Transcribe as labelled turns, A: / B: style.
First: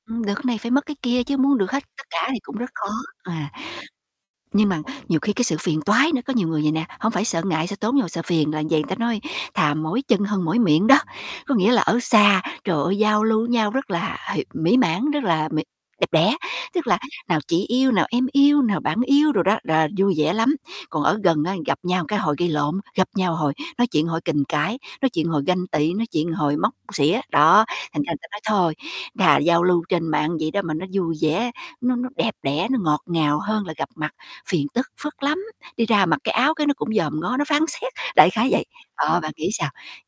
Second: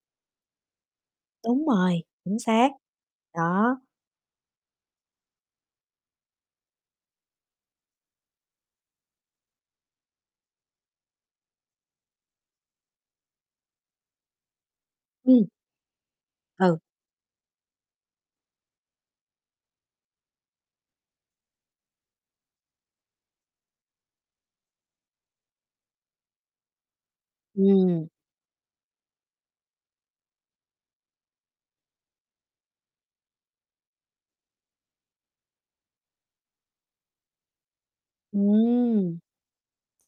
A: Ừm, được cái này phải mất cái kia, chứ muốn
B: Đúng
A: được hết tất
B: rồi,
A: cả
B: [unintelligible]
A: thì cũng rất
B: xác.
A: khó, à.
B: Đó.
A: Nhưng mà nhiều khi cái sự phiền toái nữa, có nhiều người vầy nè, hông phải sợ ngại, sợ tốn nhưng mà sợ phiền, là vầy, ta nói thà "mỏi chân hơn mỏi miệng" đó. Có nghĩa là ở xa, trời ơi, giao lưu nhau rất là, h mỹ mãn, rất
B: Ừm.
A: là mỹ đẹp đẽ,
B: Ừ.
A: tức là nào "chị yêu", nào "em yêu", nào "bạn yêu" đồ đó, rà vui vẻ lắm. Còn ở gần á gặp nhau cái hồi gây lộn, gặp nhau hồi nói chuyện, hồi kình cãi, nói chuyện hồi ganh tị, nói chuyện hồi móc xỉa, đó, thành
B: Ừm.
A: ra ta nói "Thôi, thà giao lưu trên mạng vậy đó mà nó vui vẻ, nó nó đẹp đẽ, nó ngọt ngào hơn là gặp mặt, phiền tức phức lắm, đi ra mặc cái áo cái nó cũng dòm ngó, nó phán xét", đại khái vậy. Đó,
B: Ừm!
A: bạn nghĩ sao?